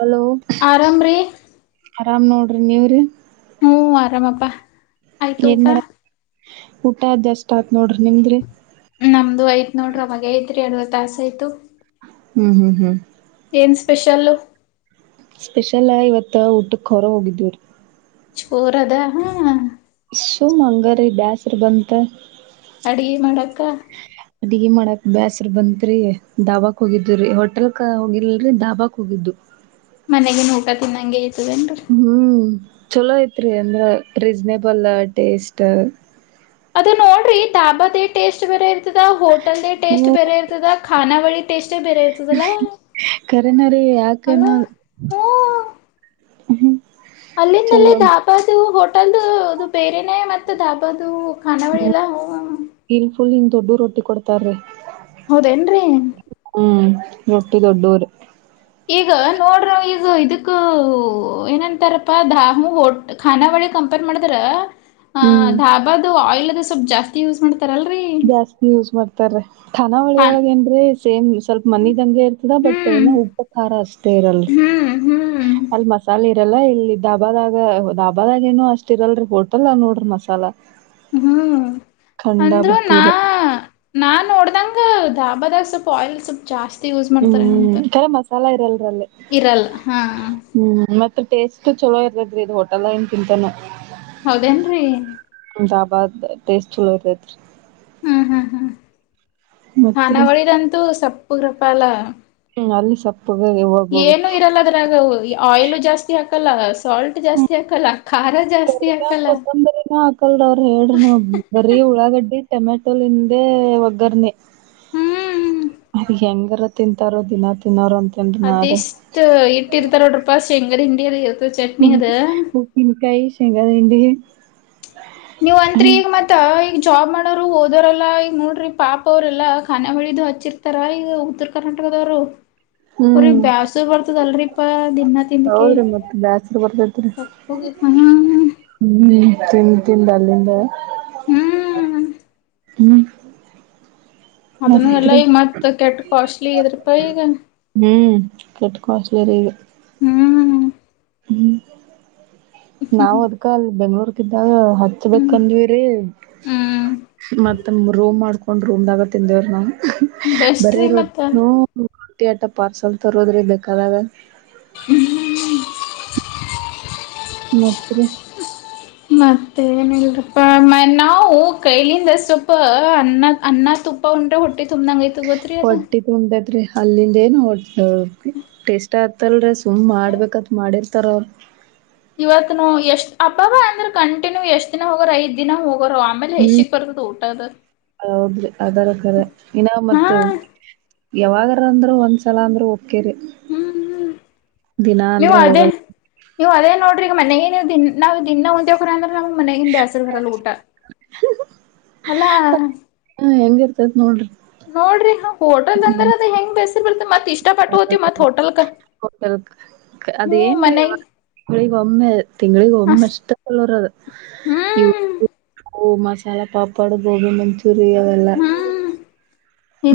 Hello ಆರಾಮ ರೀ ಆರಾಮ್ ನೋಡ ರಿ ನೀವು ರೀ ಹ್ಮ್ ಆರಾಮಪ್ಪಾ ಆಯ್ತು ಏನ್ ಬಾ ಮಾಡ ಊಟ ಜಸ್ಟ್ ಆಯ್ತು ನಮ್ದು ಆಯ್ತು ನೋಡ್ರ ಅವಾಗ ಆಯ್ತು ರಿ ಎಡ್ವತ್ತು ತಾಸಆಯ್ತು ಹ್ಮ್ ಹ್ಮ್ ಹ್ಮ್ ಸ್ಪೆಷಲ್ ಸ್ಪೆಷಲ್ ಇವತ್ತು ಊಟಕ್ಕ ಹೊರಗ ಹೋಗಿದ್ದಿವಿ ರಿ ಜೋರಾದ ಹಾ ಸುಮ್ ಅಂಗಾ ರಿ ಬ್ಯಾಸರ ಬಂತ ಅಡುಗೆ ಮಾಡಕ್ಕ ಅಡುಗೆ ಮಾಡಕ ಬ್ಯಾಸರ ಬಂತ ರಿ ಡಾಬಾಕ್ ಹೋಗಿದ್ದೀವಿ ರಿ ಹೋಟೆಲ ಕ ಹೋಗಿರಲಿಲ್ಲ ರಿ ಡಾಬಾಕ್ ಹೋಗಿದ್ದಿವಿ ಮನೆಗಿನ್ ಊಟ ತಿನ್ನಂಗಿಲ್ಲ ಏನ ರಿ ಹ್ಮ್ ಚಲೋ ಇತ್ತ ರೀ ಅಂದ್ರೆ ರೀಸ್್ನೇಬಲ್ ಟೇಸ್ಟ ಅದ ನೋಡ್ರಿ ಡಾಬಾದ್ ಟೇಸ್ಟ್ ಬೇರೆ ಇರತ್ತ ಹೋಟೆಲ್ ಟೇಸ್ಟ್ ಬೇರೆ ಇರುತ್ತೆ ಖಾನಾವಳಿ ಟೇಸ್ಟ್ ಕರೆನ್ ರಿ ಅಲ್ಲ ಯಾಕನೋ ಅಲ್ಲಿಂದಲ್ಲಿ ಧಾಭದ ಹೋಟೆಲ್ದು ಹೋಟೆಲ್ ದು ಅದು ಬೇರೆನೆೇ ಮತ್ತೆ ಡಾಬದು ಹ್ಮ್ ಇಲ್ಲಿ ಫುಲ್ ಇನ್ ದೊಡ್ಡದ ರೋಟಿ ಕೊಡ್ತಾರ್ರೀ ಹೌದೇಏನ್ರರಿ ಹ್ಮ್ ಮುಟ್ಟು ದೊಡ್ಡೂದು ಈಗ ನೋಡ್ರ ಈಗ ಇದಕ್ಕ ಏನಂತಾರಪ್ಪ ದಾಮು ಹಟ್ ಖಾನಾವಳಿ ಕಂಪೇರ್ ಮಾಡಿದ್ರ ಹ ಹ್ಮ್ ಧಾಬದು ಆಯಲ್ ಸ್ವಲ್ ಜಾಸ್ತಿ ಯೂಸ್ ಮಾಡ ಜಾಸ್ತಿ ಯೂಸ್ ಮಾಡ್ತಾರ ಹಾ ಖಾನಾವಳಿಯೊಳಗೇನ್್ರೆ ಸೇಮ್ ಸ್ವಲ್ಪ ಮನದಂಗೆ ಇರ್ತದ ಬಟ್ ಏ ಹ್ಮ್ ಉಬ್ಬ ಖಾರ ಅಷ್ಟ ತೇರಲ್ ಹ್ಮ್ ಹ್ಮ್ ಅಲ್ಲಿ ಮಸಾಲೆ ಇದೆಲ್ಲಾ ಇಲ್ಲಿ ದಧಾಬಾದಾಗ ದಾಬಾದಾಗಏನು ಅಷ್ಟ ಇರಲ್ರಿ ಹೊಟಲ್ಲ ನೋಡ್ರಿ ಮಸಾಲ ಹ್ಮ್ ಅಂದ್ರು ನಾ ಖಂಡಾಬಿಟ್ಟಿರಿ ನಾ ನೋಡ್ದಂಗ ಧಾಬದ ಸ್ವಲ್ಪ ಆಯಲ್ ಸ್ಪ್ ಜಾಸ್ತಿ ಯೂಸ್ ಮಾಡ್ತಾರೆನಂತ ಹ್ಮ್ ಕರೆ ಮಸಾಲ ಇರಲ್ರಲ್ಲಿ ಇರಲ್ಲ ಹಾ ಹ್ಮ್ ಮತ್ ಟೇಸ್ಟ್ ಚಲೋ ಇರದ್ರರಿ ಇದ್ ಹೋಟೆಲ್ಏನ್ ತಿಿಂತಾನ ಹೌದೇನ್ರರಿ ಜಬಾದ ಬೇಸ್ ಚಲತತ್ರಿ ಹ್ಮ್ ಹ್ಮ್ ಹ್ಮ್ ಮತ್ರಿ ಖಾನಾವಳಿ ದಂತು ಸಪ್ ಉದ್ರುಪಾಲ ಮಾವಿನ ಸ್ವಲ್ಪ್ ಏನುೂ ಇರಲ್ಲ ಅದ್ರಾಗ ಆಯಿಲ್ ಜಾಸ್ತಿ ಹಾಕ್ ಹಾಕಲ್ಲ ಸಾಲ್ಟ್ ಜಾಸ್ತಿ ಹಾಕಲ್ಲ ಖಾರ ಜಾಸ್ತಿ ಕರಿಬೇವು ಹಾಕಲ್ಲ ಕೊತ್ತಂಬಂಬರಿನ ಹಾಕಲ್ರ ಅವ್ರ ಹೇಳ್ರಿ ನೀ ಬರೀ ಉಳ್ಳಾಗಡ್ಡಿ ಟೊಮೆ ಮ ಹಿಂದೆ ಒಗ್ಗರ್ನಿ ಹ್ಮ್ ಹೆಂಗಾರ ತಿಂತಾರೋ ದಿನ ತಿನ್ನೋಾರ ಅಂ ಅದಿಷ್ಟ ಇಟ್ಟಿರ್ತಾರ ನೋಡ್ರ ಪಾ ಶೇಂಗಾದ ಹಿಂಡ್ಡಿ ಇದ್ ಇದ್ ಹ್ಮ ಉಪ್ಪಿಕಾಯಿ ಶೇಂಗಾ ಅದೇಿ ಹಿಂಡಿ ನೀವ್ ಅಂತ್ರಿ ಈಗ ಮತ್ತ ಈಗ ಜಾಬ್ ಮಾಡೋರು ಓದೋರೆಲ್ಲಾ ಈಗ ನೋಡ್ರಿ ಪಾಪ ಅವ್ರಲ್ಲಾ ಖಾನ ಬಳಿದು ಹಚ್ಚಿರ್ತಾರ ಈಗ ಉತ್ತರ ಕರ್ನಾಟಕದವರು ಅವ್ರ ಹ್ಮ್ ಬ್ಯಾಸ ಬರ್ತದಲ್ರಿಪಾ ದಿನಾ ತಿಂದಕ ಹೌದ್ರಿ ಮತ್ ಬ್ಯಾಸರ ಸಪ್ಪಗ್ ಹ ಹ್ಮ್್ಮ್ ತಿನ್ ತಿಿಂದ ಅಲ್ಲಿಂದ ಹ್ಮ್ ಹುಮ್ಮ್ ಅದನ್ನು ಎಲ್ಲ ಈ ಮತ್ ಕೆಟ್ ಕಾಸ್ಟ್ಲಿ ಇದ್ರಾಪ ಈಗ ಹ್ಮ್ ಕೆಟ್ಟ ಕಸ್ಟ್ಲಿ ರೀದು ಹ್ಮ್ ನಾವ್ ಹ್ಮ್ ಅದ್ಕಲ್ ಬೆಂಗ್ಳೂರ್ಗ್ದಾಗ ಹ್ಮ್ ಹತ್ಬೇಕಕ್ಂದ್ವಿ ರೀ ಹ್ಮ್ ಮತ್ತ ರೋಮ್ ಮಾಡ್ಕೊ ಒಂದು ರೂಮ್ದಾಗ ತಿಂದವ್ರ ನಾವು ಬೆಸ್ಟ್ ಬರೆ ರೀ ರೋಡ್ ಮತ್ತ ಅಟ್ಟಿ ಆಟ ಪಾರ್ಸಲ್ ತರೋದ್ರೆ ಬೇಕಾದಾಗ [inaudible] ಮತ್ರಿ ಮತ್ತೆ ಏನಲ್ರಪ್ಪಾ ಮ ನಾವು ಕೈಲಿಂದ ಸ್ವಲ್ಪ ಅನ್ನ ಅನ್ನ ತುಪ್ಪ ಉಂಟ್ರೆ ಹೊಟ್ಟ ಹೊಟ್ಟಿ ತುಂಬಿತ್ರಿ ಅಲ್ಲಿಂದೆ ಟೇಸ್ಟಾ [unintelligible] ತುಂಬ್ ಮಾಡ್ಬೇಕತ್ ಮಾಡಿರ್ ತರ ಇವತ್ನು ಎಷ್ಟ್ ಅಬ್ಬಬ್ಬ ಅಂದ್ರೆ ಕಣ್- ನೀವು ಎಷ್ಟ ದಿನ ಹೋಗರು ಐದು ದಿನ ಹೋಗ್ ಹ್ಮ್ ಹೌದ್ರಿ ಅದರ ಕರೆ ಇನ್ನ ಹಾ ಮತ್ ಯಾವಾಗ್ರ ಅಂದ್ರ ಒಂದ್ಸಲ ಅಂದ್ರೆ ಓಕೆ ರಿ ಹ್ಮ್ ಹ್ಮ್. ದಿನಾ ನೀವು ಅಂದ್ರು ಅದೇ ಹೋಗಲ್ಲ ನೀವು ಅದೇ ನೋಡ್ರಿ ಈ ಮನೇ ದಿನ್ನ ದಿನ್ನಾ [unintelligible] ನಮ್ ಮನಗಿಂದ ಬೇಸರ್ ಬರಲ್ಲ ಊಟ [inaudible] ಅಲ್ಲಾ ಹಾ ಹೆಂಗ್ ಇರ್ತದ್ ನೋಡ್ರಿ ನೋಡ್ರಿ ಹ ಹೋಟೆಲ್ ಅಂದ್ರೆ ಅದ ಹೆಂಗ್ ಬ [unintelligible] ಮತ್ ಇಷ್ಟ [inaudible] ಇ ಪಟ್ಟ ಹೋತಿವಿ ಮತ್ ಹೋಟೆಲ್ಕ ಹ್ಮ್ ಮನೆಗ್ ಅಸ್ [unintelligible] ಹ್ಮ್ ಓ ಮಸಾಲಾ ಪಾಪಡ್ ಗೋಬಿ ಮಂಚ್ ಹ್ಮ್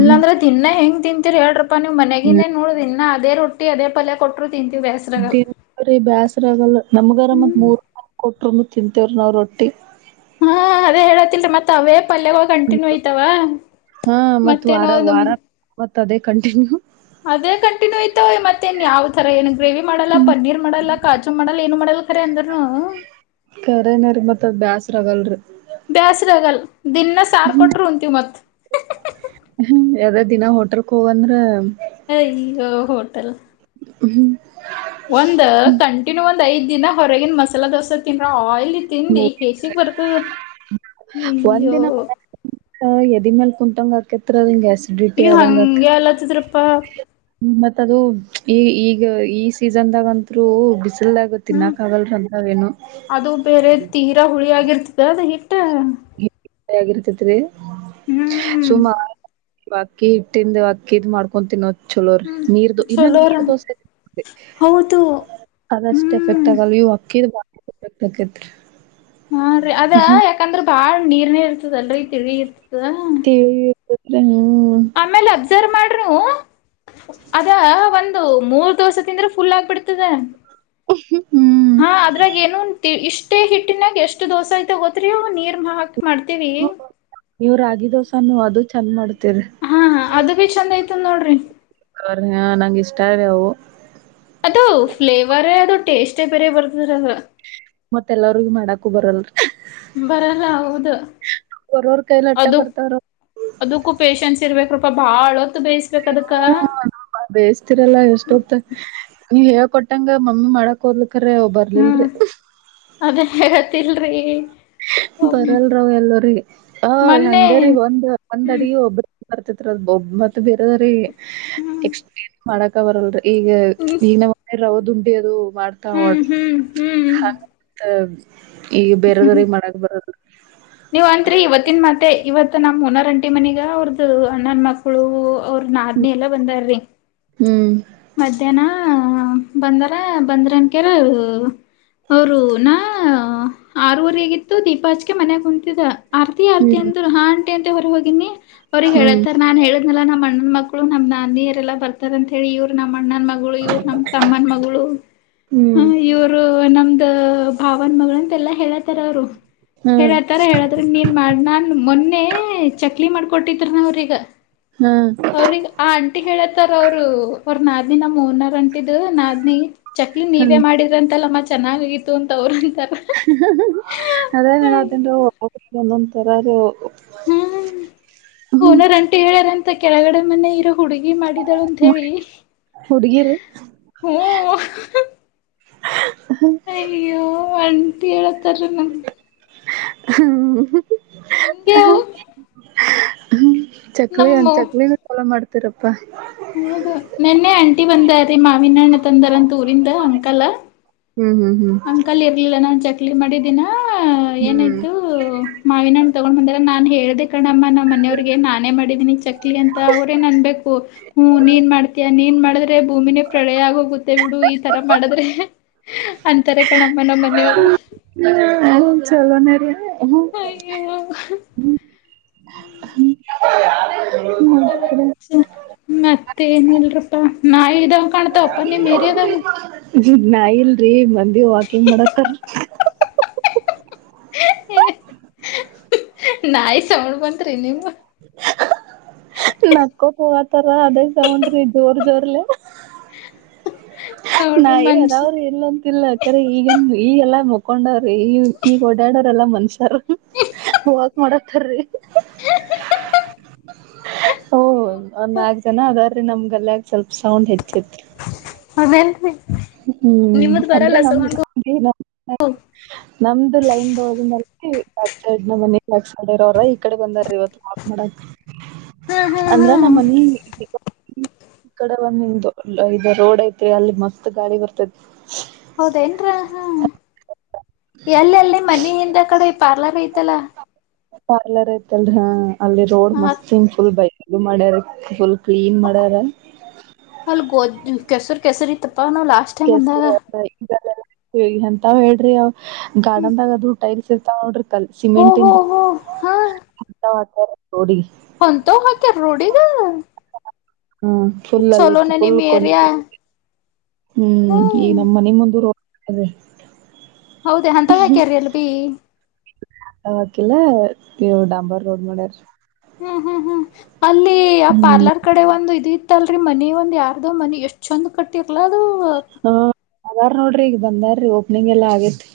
ಹ್ಮ್ ತಿನ್ನ ಹೆಂಗ ತಿನ್ [unintelligible] ನೀವ್ ಮನೆಗಿಂದ ನೋಡ್ರ ಇನ್ನ ಅದೇ ರೊಟ್ಟಿ ಅದೇ ಪಲ್ಯ ಕೊಟ್ರು ದಿ [unintelligible] ಬ್ಯಾಸ್ರ ಆಗಲ್ ನ ಮ್ಗಾರ ಮತ್ ಹ್ಮ್ ಬೋರ್ ಕೊಟರುನು ತಿಂತೇವ್ರ ನಾವು ರೊಟ್ಟಿ ಹಾ ಅದೇ ಹೇಳತಿಲ್ರಿ ಮತ್ತತ್ ಅವೇ ಪಲ್ಯಗಳ ಕಂಟಿನ್ಯೂ ಐತವ ಮತ್ತೇನೋ ಒ ತದೇ ಕಂಟಿನ್ಯೂ. ಅದೇ ಕಂಟಿನ್ಯೂ ಆಯ್ತವ ಮತ್ತೇನ್ ಯಾವ್ ತರ ಏನು ಗ್ರೇವಿ ಮಾಡಲ್ಲ ಪನ್ನೀರ್ ಮಾಡಲ್ಲ ಕಾಜು ಮಾಡಲ್ಲ ಏನು ಮಾಡಲ್. ಕರೆ ಅಂದ್ರನು. ಕರೆನಾರೀ ಮತ್ ಅದ್ ಬ್ಯಾಸರ್ ಆಗಲ್ಲ ರೀ. ಬ್ಯಾಸರ ಆಗಲ್ ದಿನ ಸಾರ್ ಕೊಟ್ರು ಉಂಂತೀವಿ ಮತ್. ಅದೇ ದಿನಾ ಹೋಟೆಲ್ ಕೋ ಅಂದ್ರೆ. ಅಯ್ಯೋ ಹೋಟೆಲ್ ಹ್ಮ್ ಒಂದ್ ಕಂಟಿನ್ಯೂ ಒಂದ ಐದ್ ದಿನ ಹೊರಗಿನ ಮಸಾಲಾ ದೋಸೆ ತಿನ್ರ ಆಯಿಲ್ ಹ್ಮ ಅಯ್ಯೋ ಒಂದಿನ [inaudible] ಎದಿ ಮೇಲೆ ಕುಂತಂಗ್ ಆಕೈತ್ರಿ ಇ ಹಂಗೆಲ್ಲತ್ತಿದ್ರಪ್ಪ ಮತ್ ಅದು ಈ ಈಗ ಈ ಸೀಸನ್ದಾಗಂತರು ಬಿಸಿ ಎಲ್ಲ ಗೊತ್ತಿನ ಹ್ಮ್ ಕಾವಲ್ಂದ ೇನು ಅದು ಬೇರೆ ತೀರಾ ಹುಳಿ ಆಗಿರ್ತಿದ ಅದ್. ಹ ಆಾಗಿರ್ತತ್ರಿ. ಹ್ಮ್ ಸುಮ ಬಾಕಿ ಹಿಟ್ಟಿಂದು ಅಕ್ಕಿದ್ ಮಾಡ್ಕೊಂಡ್ ತಿನ್ನೋ. ಚಲೋೀ ಹ್ಮ್ ನೀರ್ ದ ಇನ್ನ ಚಲೋರ ನೀರ್ ದೋಸೆ ಹೌದು ಅದಷ್ಟ ಎಫೆಕ್ಟ್ ಹ್ಮ್ ಆಗಲ್ ಇವು ಅಕ್ಕಿದ್ ತ ಕತ್ರ ಹಾ ರೀ ಅದ ಯಾಕಂದ್ರೆ ಬಾಳ್. ನೀರ್ನೇ ಇರ್ತದ ಅಲ್ರೂ ತಿಳಿ ಇರ್ತದ ತಿಳಿ ಇರ್ತೇತ್ರಿ ಹ್ಮ್ ಆಮೇಲೆ ಅಬ್ಸರ್ವ್ ಮಾಡ್ರೂ ಅದ ಒಂದು ಮೂರ್ ದಿವಸ ತಿಂದ್ರೆ ಫುಲ್ ಆಗ್ಬಿಡ್ತದೆ ಹ್ಮ್ ಹಾ ಅದ್ರಾಗ ಏನು ಇಷ್ಟೇ ಹಿಟ್ಟಿನಾಗ ಎಷ್ಟು ದೋಸ ಆಐತೆ ಗೋತ್ರಿ ಅವು ನೀರು ಹಾಕಕ್ ಇವ್ರಾಗಿದಸಾನು ಅದು. ಚಂದ ಮಾಡ ಹಾ ಅದು ಭ ಚಂದ ಐ ನೋಡ್ರಿ ಅವ್ರ ಹ ನಂಂಗ ಇಷ್ಟ ರೀ ಅವು. ಅದು ಫ್ಲೇವರ ಟಿಷ್ಟೇ ಬೇರ ಬರ್ತಿದ್ರಂದ್ರ ಮತ್ತೆಲ್ಲರಿಗೂ ಮಾಡಕು ಬರಲ್ ರೀ. ಬರಲ್ಲ ಹೌದು ಬರೋರ್ ಕೈಲ್ ಅಟ್ಟ ಅದು. ಬರ್ತಾವ್ರ ಅದಕ್ಕೂ ಪೇಶನ್ಸ್ ಇರ್ಬೇಕ್ರೂಪಾ ಬಾಳ ಹೊತ್ತು ಬೇಯಿಸ್ಬೇಕ ಅದಕ್ಕ ಬೇಯಿಸ್ತಿರಲ್ಲ ಎಷ್ಟೊತ್ತ. ನೀವ್ ಹೇಳ ಕೊಟ್ಟಂಗ ಮಮ್ಮಿ ಮಾಡಕ್ ಹೋದ್ಲು. ಕರೆ ಔ ಹ್ಮ್ ಬರ್ಲಲ್ರಿ. ಅದೇ ಹೇಳತಿಲ್ರಿ ಬರಲ್ರಾವ್ ಎಲ್ಲರಿ ಆ ಮೊನ್ನೆ ಹಂಗರಿೀ ಒಂದ್ ಒಂದ್ ಹ್ಮ್ ಅಡಿ ಒಬ್ರ ಬರ್ತತ್ತ್ರ ಬೊಬ್ಬ ಮತ್ತ ಬೇರೆದ್ರೀ. ಹ್ಮ್ ಎ ಸಕ [unintelligible] ಮಾಡಕ ಬರಲ್ ರೀ. ಈಗ ಹ್ಮ್ ಈನ ಮನ ರವ ದುಂಡಿ ಅದು ಮಾಡ್ತಾ ಹ್ಮ್ ನೋಡ್ರಿ ಹ್ಮ್ ಅಂಗ್ ತ್. ಈಗ ಹ್ಮ್ ಬೇರೆದವ್ರಗ್ ಮಾಡಕ ಬರ ನೀವ್ ಅತ್ರಿ ಇವತ್ತಿನ ಮತ್ತೆ ಇವತ್. ತ್ ನಮ್ಮ್ ಓನರ್ ಆಂಟಿ ನನಿಗ ಅವ್ರದ್ದ ಅಣ್ಣನ್ ಮಕ್ಕಳು. ಅವ್ರ ನಾದಿನಿ ಎಲ್ಲ ಬಂದಾರ್ರಿ ಹ್ಮ್ ಮಧ್ಯಾಹ್ನ. ಬಂದಾರ ಬಂದ್ರ ಅನ್ಕಾರ ಅವರು ನ ಆರು ವರೆ ಆಗಿತ್ತು ದೀಪ ಹಾಚ್ಕೆ ಮನೆಾಗ ಕುಂತಿದೆ ಆರ್ತಿ ಆರ್ತಿ ಹ್ಮ್ ಅಂದ್ರರು ಹಾ. ಟೆಂತೆ ಹೊರಗೋಗಿನಿ. ಅವ್ರಿಗ್ ಹ್ಮ್ ಹೇಳತ್ತಾರೆ ನಾನ್ ಹೇಳಿದ್ನಲ್ಲ ನಮ್ಮ ಅಣ್ಣನ ಮಕ್. ನಮ ನದಿನಿಯರೆಲ್ಲ ಬರ್ತಾರ ಅಂತ ಹೇಳಿ ಇವರು ನಮ್ಮ. ಅಣ್ಣನ ಮಗಳು ಇವ್ರು ನಮ್ ತಮ್ಮನ ಮಗಳು ಹ್ಮ್ ಇವ್ರು ನಮ್ದ ಭಾವನ್ ಮಗಳು ಅಂತೆಲ್ಲ ಹೇಳತಾರ ಅವ್ರು ಹ್ಮ ತಾರೆ ಹೇಳದ್ರೆ ನೀನ್ ಮಾಡ್ ನನ್ ಮೊನ್ನೆ ಚಕ್ಲಿ ಮಾಡ್. ಕೊಟ್ಟಿ ತಿರ್ವರ ಈಗ. ಹ್ಮ್ ಅವ್ರಿಗೆ ಆ ಆಂಟಿ ಹೇಳತ್ತ ತರವ್ರು ಅವ್ರ ನಾದನಿ ನಮ್ಮ ಓನರ್ ಅಂಟಿದ್ ನಾದನಿ. ಚಕ್ಲಿ ಹ್ಮ್ ನೀವೇ ಮಾಡಿದ್ರಂತೆಲ್ಲ ಮತ್. ಚೆನ್ನಾಗಿಾಗಿತ್ತು ಅಂತ ಅವರು ಅದೇ ಅದಂದು ಅವ ಒಂದೊಂದ್ ತರ.. [inaudible] ಹ್ಮ್ ಓನಾರಂಟ ಹೇಳ್ಯಾರಂತೆ.. [inaudible] ಕೆಳಗಡೆ [inaudible] ಮನ್ನ ಇರೋ ಹುಡುಗಿ ಮಾಡಿದಾಳು ಅಂತ ಹೇಳಿ ಹುಡ್ಗಿರಿ ಹ್ಮ.. [inaudible] ಅಯ್ಯೋ... [inaudible] ಹೇಳತಾರ ನನ್.. [inaudible] ಹ್ಮ್... [inaudible] ಹಂಗಗೆವು.. [inaudible] ಹ್ಮ್.. [inaudible] ಚಕ್ಲಿ ಒಂದ ಚಕ್ಲಿನ ಸಲ ಮಾಡ್. [inaudible] ತ್ತರಪ್ಪ.. [inaudible] ಹೌದು ನೆನ್ನೆ ಆಂಟಿ ಬಂದೀ ಮಾವಿನಣ್ಣ ತಂದಾರಂತ ಊರಿಂದ ಅಂಕಲ.. [unintelligible] ಹ್ಮ್ ಹ್ಮ್ ಹ್ಮ್ ಅಂಕಲ್ ಇರ್ಲಿಲ್ಲ ನಾನ್ ಚ.. [inaudible] ಮಾಡಿದ್ದೀಿನ.. [inaudible] ಏನಾಯತು ಮಾವಿನ.. [inaudible] ತಗೊಂಡ್ ಬಂದ್ರ ನಾನ್ ಹೇಳ್ದ ಕಣಮ್ಮ ನಾ ಮನೆಯವ್ರಿಗೆ ನಾನೇ ಮಾಡಿದೀನಿ ಚಕ್ಲಿ ಅಂತ ಅವರೇ ನನ್ಬೇಕು ಹ್ಮ್ ನೀನ್ ಮಾಡ್ತಯ ನೀನ್ ಮಾಡಿದ್ರೆ ಭೂಮಿನೇ ಪ್ರಳಯ ಆಗೋಗುತ್ತೆ ಬಿಡು ಈತರ ಮಾಡಿದ್ರೆ... [unintelligible] ಅಂತಾರೆ ಕಣಮ್ಮನ ಮನೆಯವರು.. [inaudible] ಹ್ಞ ಚಲೋನ ರೀ. ಹ.. ಅಯ್ಯೋ [inaudible] ಮತ್ತೆ ಏನಲ್ರಪ್ಪ ನ.. [inaudible] ಮದ ಕಣ ತಪ್ಪ ನೀ ಮೇರೆದ.. [inaudible] ್ ನಾ ಇಲ್ರಿ ಮತ್.. [inaudible] ವಾಕಿಂಗ್ ಮಾಡತ.. [inaudible] ನಿ್. [inaudible] ನಕ್ಕೋ ಹೋಗತಾರ ಅದೇ ತಗೊಂಡ್ರಿ ಜೋರ್ ಜೋರ್ಲಿ. [inaudible] ನೋಡ್ರಿ ನಾೇ ಮನ್ಷಿ ಅದಾವ್ರರು ಇಲ್ಲಂತಿಲ್ಲಖರೆ ಈಗಂದು ಈಗೆಲ್ಲ ಮ.. [inaudible] ಹಕೊಂಡವ್ರಿ ಈ ಈಗ ಓಡಾಡ್ರಲ್ಲಾ ಮನುಷ್ಯರ್. ವಾಕ್ ಮಾಡತಾರೀ ಓ ಒ ನಾಲ್ಕ ಜನ ಅದಾರ.. [inaudible] ನಮ್ ಗಲ್ಲಾಗ ಸ್ವಲ್ಪ ಸೌಂಡ್ ಹೆಚ್ಚಿತ್ತು. [inaudible] [inaudible] ಹ್ಮ್ ನಿಮ್ದ್ ಅಂದ್ರೆ ಬರಲ್ಲ ನಮ ಸೌಂಡು ನಮ್.. [inaudible] ನಮ್ದು ಲೈನ್ ದೊಳ ಮ ಬ್ಯಾಕ್ ಸೈಡ್ ನಮ್ಮ್ ಮನ ಬ್ಯಾಕ್ ಸೈಡ್ ಇರೋರ ಈ ಕಡೆ ಬಂದಾರ ಇವತ್ತು ವಾಕ್ ಮಾಡಕ್ ಹಾ ಹಾ ಹಾ ಅಂದ್ರ ನಮ್ಮ್ ಮನ ಈ ಕಡೆ ಒಂದ ಇ ರೋಡ್ ಐತಿ... [unintelligible] ಅಲ್ಲಿ ಮಸ್ತ್ ಗಾಳ ಬರ್ತತ್. ಹೌದೇನ್ರ ಹ ಎಲ್ಲಲ್ಲಿ ಮನ ಹಿಂದ ಕಡೆ ಪಾರ್ಲರ್ ಐತಲ್ಲ... [unintelligible] ಪಾರ್ಲರ್ ಐತಲ್ರರಿ ಹಾ. ಅಲ್ಲಿ ರೋಡ್ ಹ ಮಸ್ತ್ನ್ ಫುಲ್ ಬೈ. ಇದು ಮಾಡ್ಯಾರೆ ಫುಲ್. ಕ್ಲೀನ್ ಮಾಡಾರೆ. ಕೆಸರ್ ಕೆಸರ್ ಇತ್ತ. ಕೆಸರ್. ತಾವ್ ಹೇಳ್ರಿ ಅವ್ ಗಾದಂಬದಗ್ ಅದು ಟೈಪ್ಸ್ ಇರ್ತಾವ್ ನೋಡ್ರಿ. ಕಾಲ್ ಹೋ ಹೋ ಸಿಮೆಂಟಿಂದ್ ಹೋ ಹಾ ತ್. ಹೋಡಿ [inaudible] ಹ್ಮ್ ಫುಲ್ಲ್ಲಿ ಇತ್ತು ಚಲೋನೆ ನಿಮ್ ಫುಲ್ಕೊಂಡಿ ಏರಿಯಾ ಹ್ಮ್ ಈ ನಮ್ಮ ನಿಮ್ಮೊಂದು ರ ಅದೇ ಹೌದ ಅಂತ ವಕ್ಯಾರಿ ಅಲ್ ಬೀ ಹೊಕಿಲ್ಲ ನೀವು ಡಾಂಬಾರ್ ರೋಡ್ ಮಾಡ್ಯ್ರ. ಹ್ಮ್ ಹ್ಮ್ ಹ್ಮ್ ಅಲ್ಲಿ ಆ ಹ್ಮ್ ಪಾರ್ಲರ್ ಕಡೆ ಒಂದು ಇತ್ತು ಅಲ್ರರಿ ಮನ ಒಂದ್ ಯಾರ್ದೋ ಮನಿ ಎಷ್ಟೊಂದ ಕಟ್ಟಿರ್ಲ ಅದು ಹಾ ಅದಾರ್ ನೋಡ್ರಿ ಈಗ ಬಂದಾರೀ ಓಪನಿಂಗ್ ಎಲ್ಲ ಆಗೈತಿ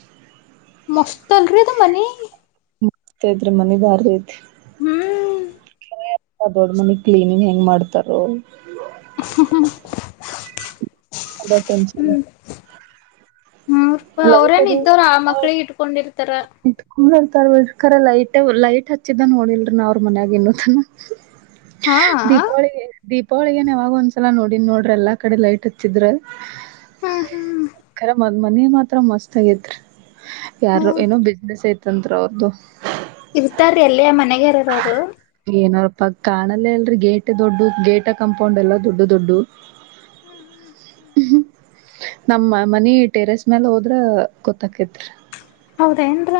ಮಸ್ತ್ ಅಲ್ರಿ ಅದು ಮನಿ. ಮ ಇದ್ರೆ ಮನಗಾರ ರೈತ್ ಹ್ಮ್ ದೊಡ್ ಮನಿ ಕ್ಲೀನಿಂಗ್ ಹೆಂಗ್ ಮಾಡ್ತಾರೋ. [inaudible] ಅದ ಹ್ಮ್ ಮೂೂಪ ಅವ್ರೇನ್ ಅದು ಇದ್ದವರು ಆ ಮಕ್ಳಿಗೆ ಇಟ್ಕೊಂಡಿ. ತರ ಹತಾರೋಸ್ಕರ ಲೈಟ್ ಲೈಟ್ ಹಚ್ಚಿದ ನೋಡಿಲ್ರಿ ನಾ ಅವ್ರ ಮನ್ಯಾಗ ಇನ್ನು ತನ. ಹಾ ಹಾ ದೀಪಾವಳಿ ೋಳಿಗನ್ ಯಾವಾಗ ಒಂದ್ಸಲ ನೋಡನ್ ನೋಡ್ರ ಎಲ್ಲಾ ಕಡೆ ಲೈಟ್ ಹಚ್ಚಿದ್ರ. ಹಾ ಕರೆ ಮ್. ಮನೆ ಮಾತ್ರ ಮಸ್ತ್ ಆಗತ್ರಿ ಯಾರು ಹೌದು ಏೋ ಬಿಸೆಸ್ ಐ. ಸ್ವತಂತ್ರ ಅವ್ರದು ಇರ್ತಾರೀ ಎಲ್ಲಿಯ ಮನೆಗಾರರ ಅವರು ಏನಾರಪ್ಪ ಕಾಣಲ್ಲೇ ಅಲ್ರರಿ ಗೇಟ್ ದೊಡ್ಡು ಗೇಟ ಕಂಪೌಂಡ್ ಎಲ್ಲ ದೊಡ್ಡು ದೊಡ್ಡು ಹ್ಮ್ ಹ್ಮ್ ಹ್ಮ್. ನಮ್ಮ ಮನೆ ಟೆರೆಸ್ ಮ್ಯಾಲ ಹೋದ್ರ ಗೊತ್ತಕತ್ರಿ ಹೌದೆನ್ರ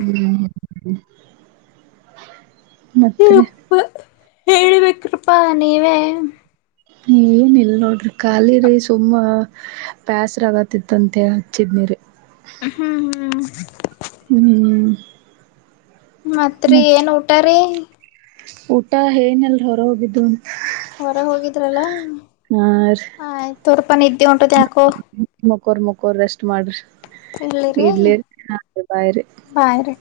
ಹ್ಮ್ ಮತ್ತೆ ರಿ ಹೇಳಬೇಕ್ರಪ್ಪಾ ನೀವೇ ಏನ ಇಲ್ ನೋಡ್ರಿ ಖಾಲಿರಿ ಸುಮ್ಮ ಬ್ಯಾಸ್ರಾಗತಿತ್ತಂತೆ ಹಚ್ಚಿದೆರಿ ಹ್ಮ್ ಹ್ಮ್. ಹ್ಮ್. ಮತ್ರಿ ಮತ್ ಏನ್ ಊಟಾರಿ ಊಟ ಏನಿಲ್ ಹೊರ ಹೋಗಿದ್ದು ಹೊರ ಹೋಗಿದ್ರಲ್ಲ ಹಾ ರೀ ಆ ಆಯ್ತು ತುರ್ಪನ ನಿದ್ದು ಹೊಂಟುದ ಯಾಕೋ ಮಕೋರ್ ಮಕೋರ್ ರೆಷ್ಟ್ ಮಾಡ್ರಿ ಇಡ್ಲಿರಿ ಇಡ್ಲಿ ನಾ ಬಾಯ್ ರೀ ಬಾಯ್ ರೀ.